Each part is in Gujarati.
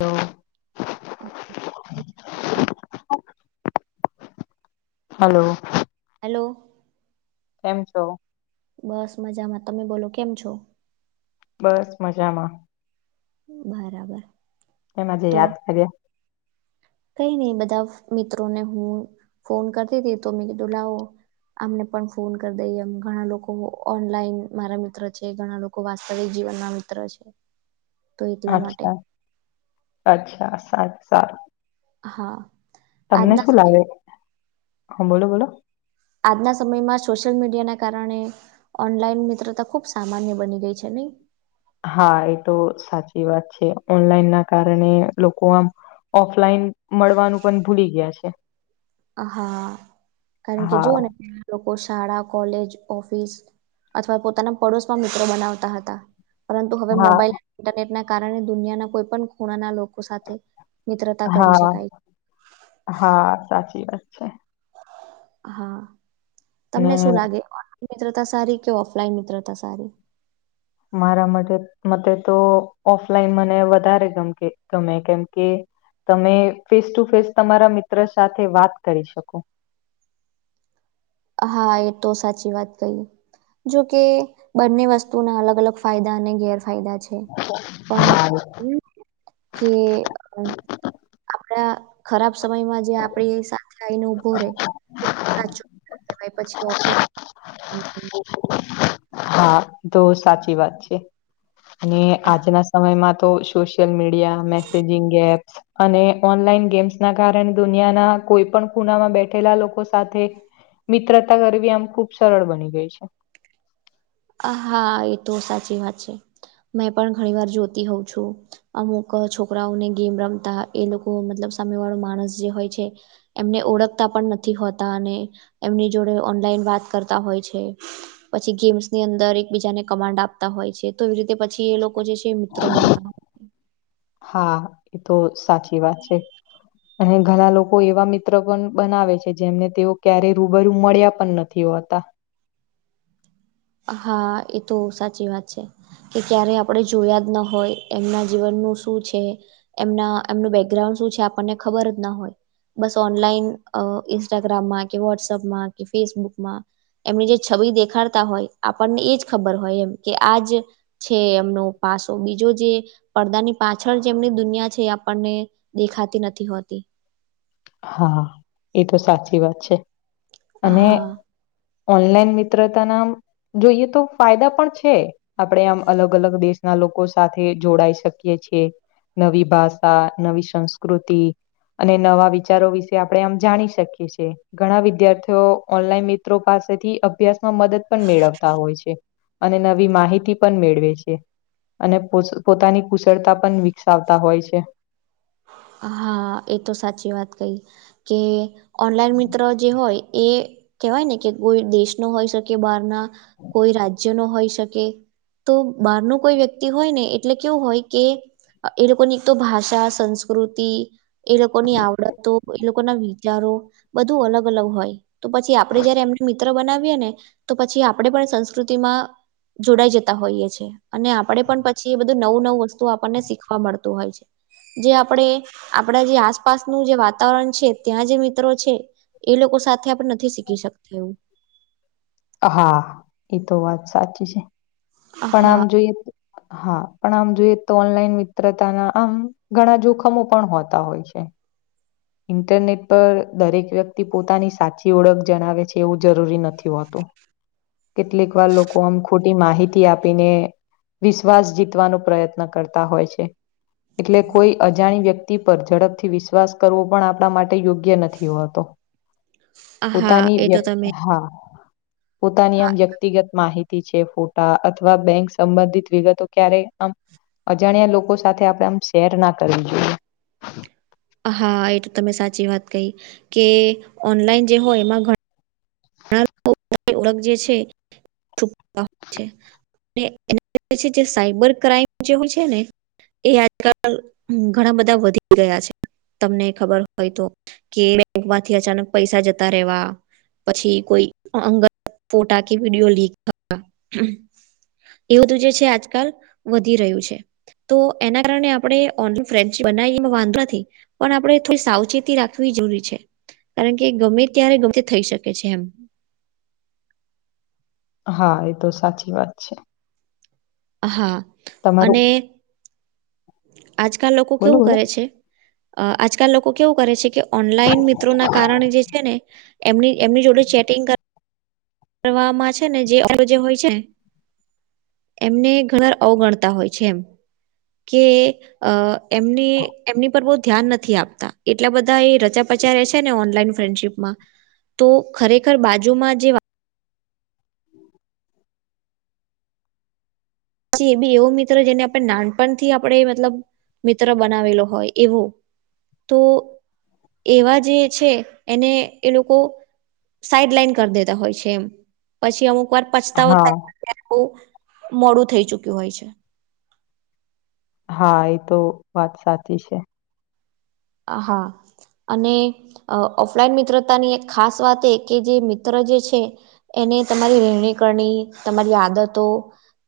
તો હલો હલો કેમ છો બસ મજામાં તમે બોલો કેમ છો બસ મજામાં બરાબર એમાં જે તો યાદ કર્યા કઈ નહી બધા મિત્રોને હું ફોન કરતી હતી તો મેં કીધું લાવો અમને પણ ફોન કરી દઈએમ ઘણા લોકો ઓનલાઈન મારા મિત્ર છે ઘણા લોકો વાસ્તવિક જીવનમાં મિત્ર છે તો એટલા માટે અચ્છા અચ્છા સાચ સારું હા તમને આજના શું લાવે હા બોલો બોલો આજના સમયમાં સોશિયલ મીડિયાના કારણે ઓનલાઈન મિત્રતા ખુબ સામાન્ય બની ગઈ છે નહી હા એ તો સાચી વાત છે ઓનલાઈન ના કારણે લોકો આમ ઓફલાઈન મળવાનું પણ ભૂલી ગયા છે હા કારણ કે હા જુઓને લોકો શાળા કોલેજ ઓફિસ અથવા પોતાના પડોશમાં મિત્રો બનાવતા હતા પરંતુ હવે હા મોબાઈલ ઇન્ટરનેટના કારણે દુનિયાના કોઈ પણ ખૂણાના લોકો સાથે મિત્રતા કરી હા શકાય હા સાચી વાત છે હા અને તમને શું લાગે ઓનલાન મિત્રતા સારી કે ઓફલાઈન મિત્રતા સારી મારા માટે મતે તો ઓફલાઈન મને વધારે ગમે ગમે કેમ કે તમે ફેસ ટુ ફેસ તમારા મિત્ર સાથે વાત કરી શકો હા, એ તો સાચી વાત કહી. જોકે બંને વસ્તુના અલગ અલગ ફાયદા અને ગેરફાયદા છે પણ હા કે આપડા ખરાબ સમયમાં જે આપડી લ ઉભો રેચ પછી ઓફલાઈન હા તો સાચી વાત છે અને આજના સમયમાં તો સોશિયલ મીડિયા મેસેજિંગ એપ્સ અને ઓનલાઈન ગેમ્સ ના કારણે દુનિયાના કોઈ પણ ખૂણામાં બેઠેલા લોકો સાથે મિત્રતા કરવી આમ ખુબ સરળ બની ગઈ છે આ હા એ તો સાચી વાત છે મેં પણ ઘણી વાર જોતી હોઉ છું અમુક છોકરાઓને ગેમ રમતા એ લોકો મતલબ સામે વાળો માણસ જે હોય છે એમને ઓળખતા પણ નથી હોતા અને એમની જોડે ઓનલાઈન વાત કરતા હોય છે પછી ગેમ્સ ની અંદર એકબીજાને કમાન્ડ આપતા હોય છે તો એ રીતે પછી એ લોકો જે છે મિત્રો બનતા હોય છે હા એ તો સાચી વાત છે અને ઘણા લોકો એવા મિત્ર પણ બનાવે છે જેમને તેઓ ક્યારે રૂબરૂ મળ્યા પણ નથી થયો હતા હા એ તો સાચી વાત છે કે ક્યારેય આપણે જોયા જ ન હોય એમના જીવનનું શું છે એમના એમનું બેકગ્રાઉન્ડ શું છે આપણને ખબર જ ના હોય બસ ઓનલાઈન અ ઇન્સ્ટાગ્રામમાં કે વોટ્સઅપમાં કે ફેસબુકમાં એમની જે છવી દેખાડતા હોય આપણને એજ ખબર હોય એમ કે આજ છે એમનો પાસો બીજો જે પડદાની પાછળ જે એમની દુનિયા છે એ આપણને દેખાતી નથી હોતી. હા એ તો સાચી વાત છે અને. હા ઓનલાઈન મિત્રતા ના આમ જોઈએ તો ફાયદા પણ છે આપણે આમ અલગ અલગ દેશના લોકો સાથે જોડાઈ શકીએ છીએ નવી ભાષા નવી સંસ્કૃતિ અને નવા વિચારો વિશે આપડે જાણી શકી છી ઘણા વિદ્યાર્થીઓ ઓનલાઈન મિત્રો પાસેથી અભ્યાસ મદદ પણ મેળવતા હોય છે અને નવી માહિતી પણ મેળવે છે અને પોતાની કુશળતા પણ વિકસાવતા હોય છે હા એ તો સાચી વાત કઈ કે ઓનલાઈન મિત્ર જે હોય એ કેવાય ને કે કોઈ દેશ નો હોઈ શકે બહાર ના કોઈ રાજ્ય નો હોઈ શકે તો બહાર નો કોઈ વ્યક્તિ હોય ને એટલે કેવું હોય કે એ લોકોની એક તો ભાષા સંસ્કૃતિ એ લોકોની આવડતો એ લોકો ના વિચારો બધું અલગ અલગ હોય. તો પછી આપડે જયારે એમને મિત્ર બનાવીએ ને. તો પછી આપણે પણ સંસ્કૃતિમાં જોડાઈ જતા હોઈએ છે અને આપડે પણ પછી એ. નવું નવું વસ્તુ આપણને શીખવા મળતું હોય છે. જે આપણેે આપડા જે આસપાસનું જે વાતાવરણ છે ત્યાં જે મિત્રો છે. એ લોકો સાથે આપણે નથી શીખી શકતા એવું. હા એ તો વાત સાચી છે પણ આમ હા જોઈએ. હા પણ આમ જોઈએ તો ઓનલાઈન મિત્રતાના આમ ઘણા જોખમો પણ હોતા હોય છે. ઇન્ટરનેટ પર દરેક વ્યક્તિ પોતાની સાચી ઓળખ જણાવે છે એવું જરૂરી નથી હોતું. કેટલીક વાર લોકો આમ ખોટી માહિતી આપીને. વિશ્વાસ જીતવાનો પ્રયત્ન કરતા હોય છે. એટલે કોઈ અજાણી વ્યક્તિ પર ઝડપથી વિશ્વાસ. કરવું પણ આપણા માટે યોગ્ય નથી હોતો. હા પોતાની વ એ તો તમે હા પોતાની આમ વ્યક્તિગત માહિતી છે. ફોટા અથવા બેંક સંબંધિત વિગતો ક્યારે આમ. અજાણ્યા લોકો સાથે આપડે આમ શેર ના કરવી જોઈએ. હા એ તો તમે સાચી વાત કહી કે ઓનલાઈન જે હોય એમાં. ઓળખ જે છે છે. અને એના જે સાઈબર ક્રાઈમ જે હોય છે ને. એ આજકાલ ઘણા બધા વધી ગયા છે તમને ખબર હોય તો. કે બેંક માંથી અચાનક પૈસા જતા રહેવા. પછી કોઈ અંગત ફોટા કે વિડીયો લીક થવા એ બધું જે છે આજકાલ વધી રહ્યું છે. તો એના કારણે આપણે ઓનલાન ફ્રેન્ચ બનાવી એ વાંધો નથી. પણ આપણે થોડી સાવચેતી રાખવી જરૂરી છે કારણ કે ગમે ત્યારે ગમે તે થઈ શકે. છે એમ. હા એ તો સાચી વાત છે. હા તમારું અને આજકાલ લોકો બોલો કેવું બોલો કરે છે. અ આજકાલ લોકો કેવું કરે છે કે ઓનલાઈન મિત્રો ના કારણે જે છે ને. એમની એમની જોડે ચેટિંગ. કરમાં છે ને જે આપડ જે હોય છે. એમને ઘણાર અવગણતા હોય છે એમ કે અ. એમની એમની પર બ. ધ્યાન નથી આપતા એટલા બધા એ રચા પચા રહે છે ને ઓનલાઈન ફ્રેન્ડશીપમાં. તો ખરેખર બાજુમાં જે. પછી એ બી એવો મિત્ર જેને આપણે નાનપણથી આપણે મતલબ મિત્ર બનાવેલો હોય એવો. તો એવા જે છે એને એ લોકો. સાઈડ લઈન કરી દેતા હોય છે એમ પછી અમુક વાર. પછતાવો હા થાય બહ મોડું થઈ ચુક્યું હોય છે. હા એ તો વાત સાચી છે. હ હા. અને ઓફલાઈન મિત્રતાની એક ખાસ વાત એ કે જે મિત્ર જે છે. એને તમારી રહેેણી કરણી તમારી આદતો.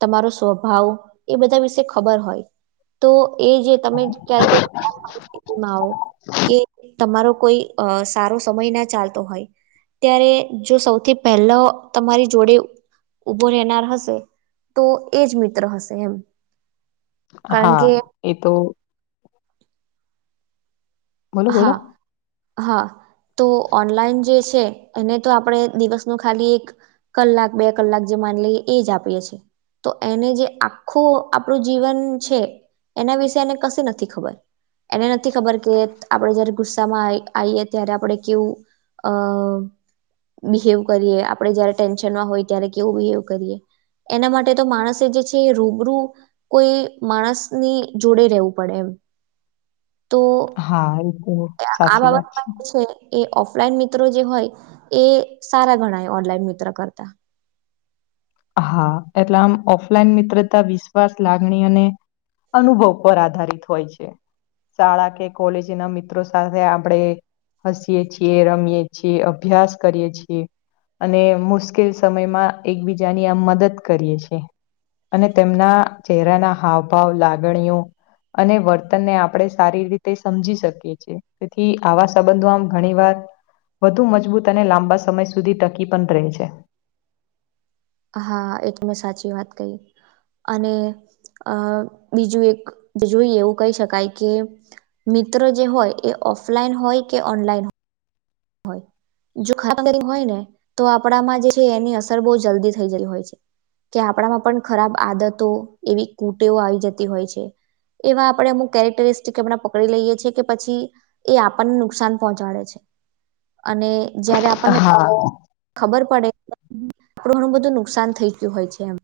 તમારો સ્વભાવ એ બધા વિશે ખબર હોય. તો એ જે તમે ક્યારે કોઈ. કે તમારો કોઈ સારો સમય ના ચાલતો હોય. ત્યારે જો સૌથી પહેલા તમારી જોડે. ઉભો રહેનાર હશે તો એજ મિત્ર હશે એમ. કારણ હા કે એ તો બોલો બોલો હા હા તો ઓનલાઈન જે છે એને તો આપણે દિવસનું ખાલી એક કલાક બે કલાક જે માની લઈએ એ જ આપીએ છીએ તો એને જે આખું આપણું જીવન છે એના વિશે એને કશ નથી ખબર એને નથી ખબર કે આપણેે જયારે ગુસ્સામાં આવીએ ત્યારે આપણે કેવું અ બિહેવ કરીએ આપડણે જયારે ટેન્શનમાં હોય ત્યારે કેવું બિહેવ કરીએ એના માટે તો માણસે જે છે એ રૂબરૂ કોઈ માણસ ની જોડે રહેવું પડે એમ તો હા તો આ સાચી વાત છે. બાબા એ ઓફલાઈન મિત્રો જે હોય એ સારા ગણાય ઓનલાઈન મિત્ર કરતા હા એટલે આમ ઓફલાઈન મિત્રતા વિશ્વાસ લાગણી અને અનુભવ પર આધારિત હોય છે શાળા કે કોલેજ ના મિત્રો સાથે આપડે હસીએ છીએ રમીએ છીએ અભ્યાસ કરીએ છીએ અને મુશ્કેલ સમયમાં એકબીજાની આમ મદદ કરીએ છે અને તેમના ચહેરાના હાવભાવ લાગણીઓ અને વર્તનને આપણે સારી રીતે સમજી શકીએ છીએ તેથી આવા સંબંધો આમ ઘણી વાર વધુ મજબૂત અને લાંબા સમય સુધી ટકી પણ રહે છે હા એટ મે સાચી વાત કહી અને અ બીજું એક જોઈ એવું કહી શકાય કે મિત્રો જે હોય એ ઓફલાઈન હોય કે ઓનલાઈન હોય જો ખ હોય ને તો આપડામાં જે છે એની અસર બહ જલ્દી થઈ જ હોય છે કે આપણામાં પણ ખરાબ આદતો એવી કૂટેઓ આવી જતી હોય છે એવા આપડણે અમુક કેરેક્ટરિસ્ટિક એમણા પકડી લઈએ છીએ કે પછી એ આપણને નુકસાન પહોંચાડે છે અને જયારે આપણને હા ખબર પડે આપું ઘણું બધું નુકસાન થઈ ગયું હોય છે એમ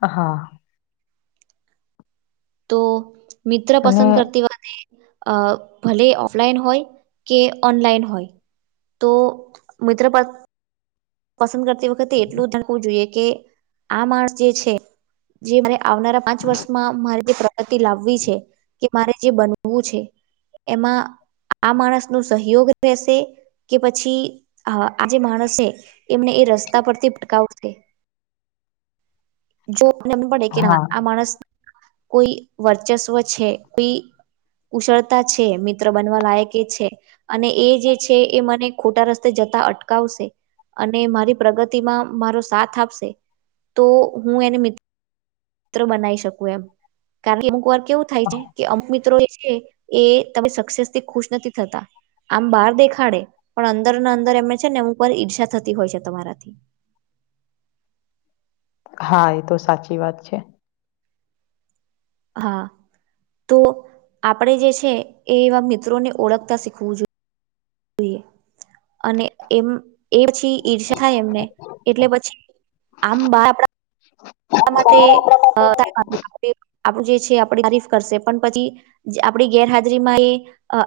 હા તો મિત્ર અને પસંદ કરતી વા અ ભલે ઓફલાઈન હોય કે ઓનલાઈન હોય તો મિત્રપ પસંદ કરતી વખતે એટલું ધકવું જોઈએ કે આ માણસ જે છે જે મને આવનારા પાંચ વર્ષમાં મારે જે પ્રગતિ લાવવી છે કે મારે જે બનવું છે એમાં આ માણસ ન સહયોગ રહેશે કે પછી હા આ જે માણસ હે એમને એ રસ્તા પરથી પટકાવશે જોને એમ પડે કે ના હા આ માણસ કોઈ વર્ચસ્વ છે કોઈ ઉશળતા છે મિત્ર બનવા લાયકે એ છે અને એ જે છે એ મને ખોટા રસ્તે જતા અટકાવશે અને મારી પ્રગતિમાં મારો સાથ આપશે તો હું એને મ મિત્ર બનાવી શકું એમ કારણ કે અમુક વાર કેવું થાય છે કે અમુક મિત્રો એ છે એ તમે સક્સેસ થી ખુશ નથી થતા આમ બહાર દેખાડે પણ અંદર ના અંદર એમને છે ને એમ ઉપર ઈર્ષા થતી હોય છે તમારાથી હા એ તો સાચી વાત છે હા તો આપણેે જે છે એ એવા મિત્રોને ઓળખતા શીખવું જોઈએ અને એમ એ પછી ઈર્ષા થાય એમને એટલે પછી આમ બ આપ એ માટે અ [inaudible] આપડુ જે છે આપડી તારીફ કરશે પણ પછી આપણી ગેરહાજરીમાં એ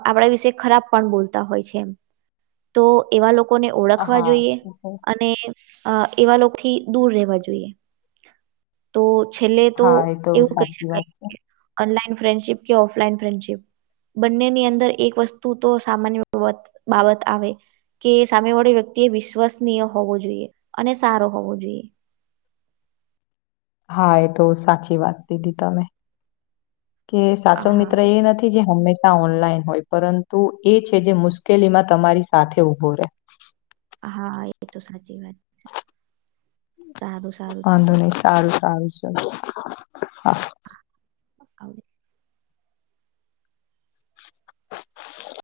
આપણા વિશે ખરાબ પણ બોલતા હોય છે એમ. તો એવા લોકોને ઓળખવા હા જોઈએ એ તો- અને અ એવા લોકથી દૂર રહેવા જોઈએ. તો છેલ્લે તો હા એ એવું કહી સાચી વાત શકાય છે કે અનલાઇન ફ્રેડશિપ કે ઓફલાઈન ફ્રેન્ડશિપ બંનેની અંદર એક વસ્તુ તો સામાન્ય [unintelligible] બાબત આવે કે સામે વાળી વ્યક્તિ એ વિશ્વસનીય હોવો જોઈએ અને સારો હોવો જોઈએ. હા એ તો સાચી વાત કીધી તમે. કે સાચો હા મિત્ર એ નથી જે હંમેશા ઓનલાઈન હોય પરંતુ એ છે જે મુશ્કેલીમાં તમારી સાથે ઉભો રહેે. હા એ તો સાચી વાત છે. વાંધો નય સારું સારું છે. હ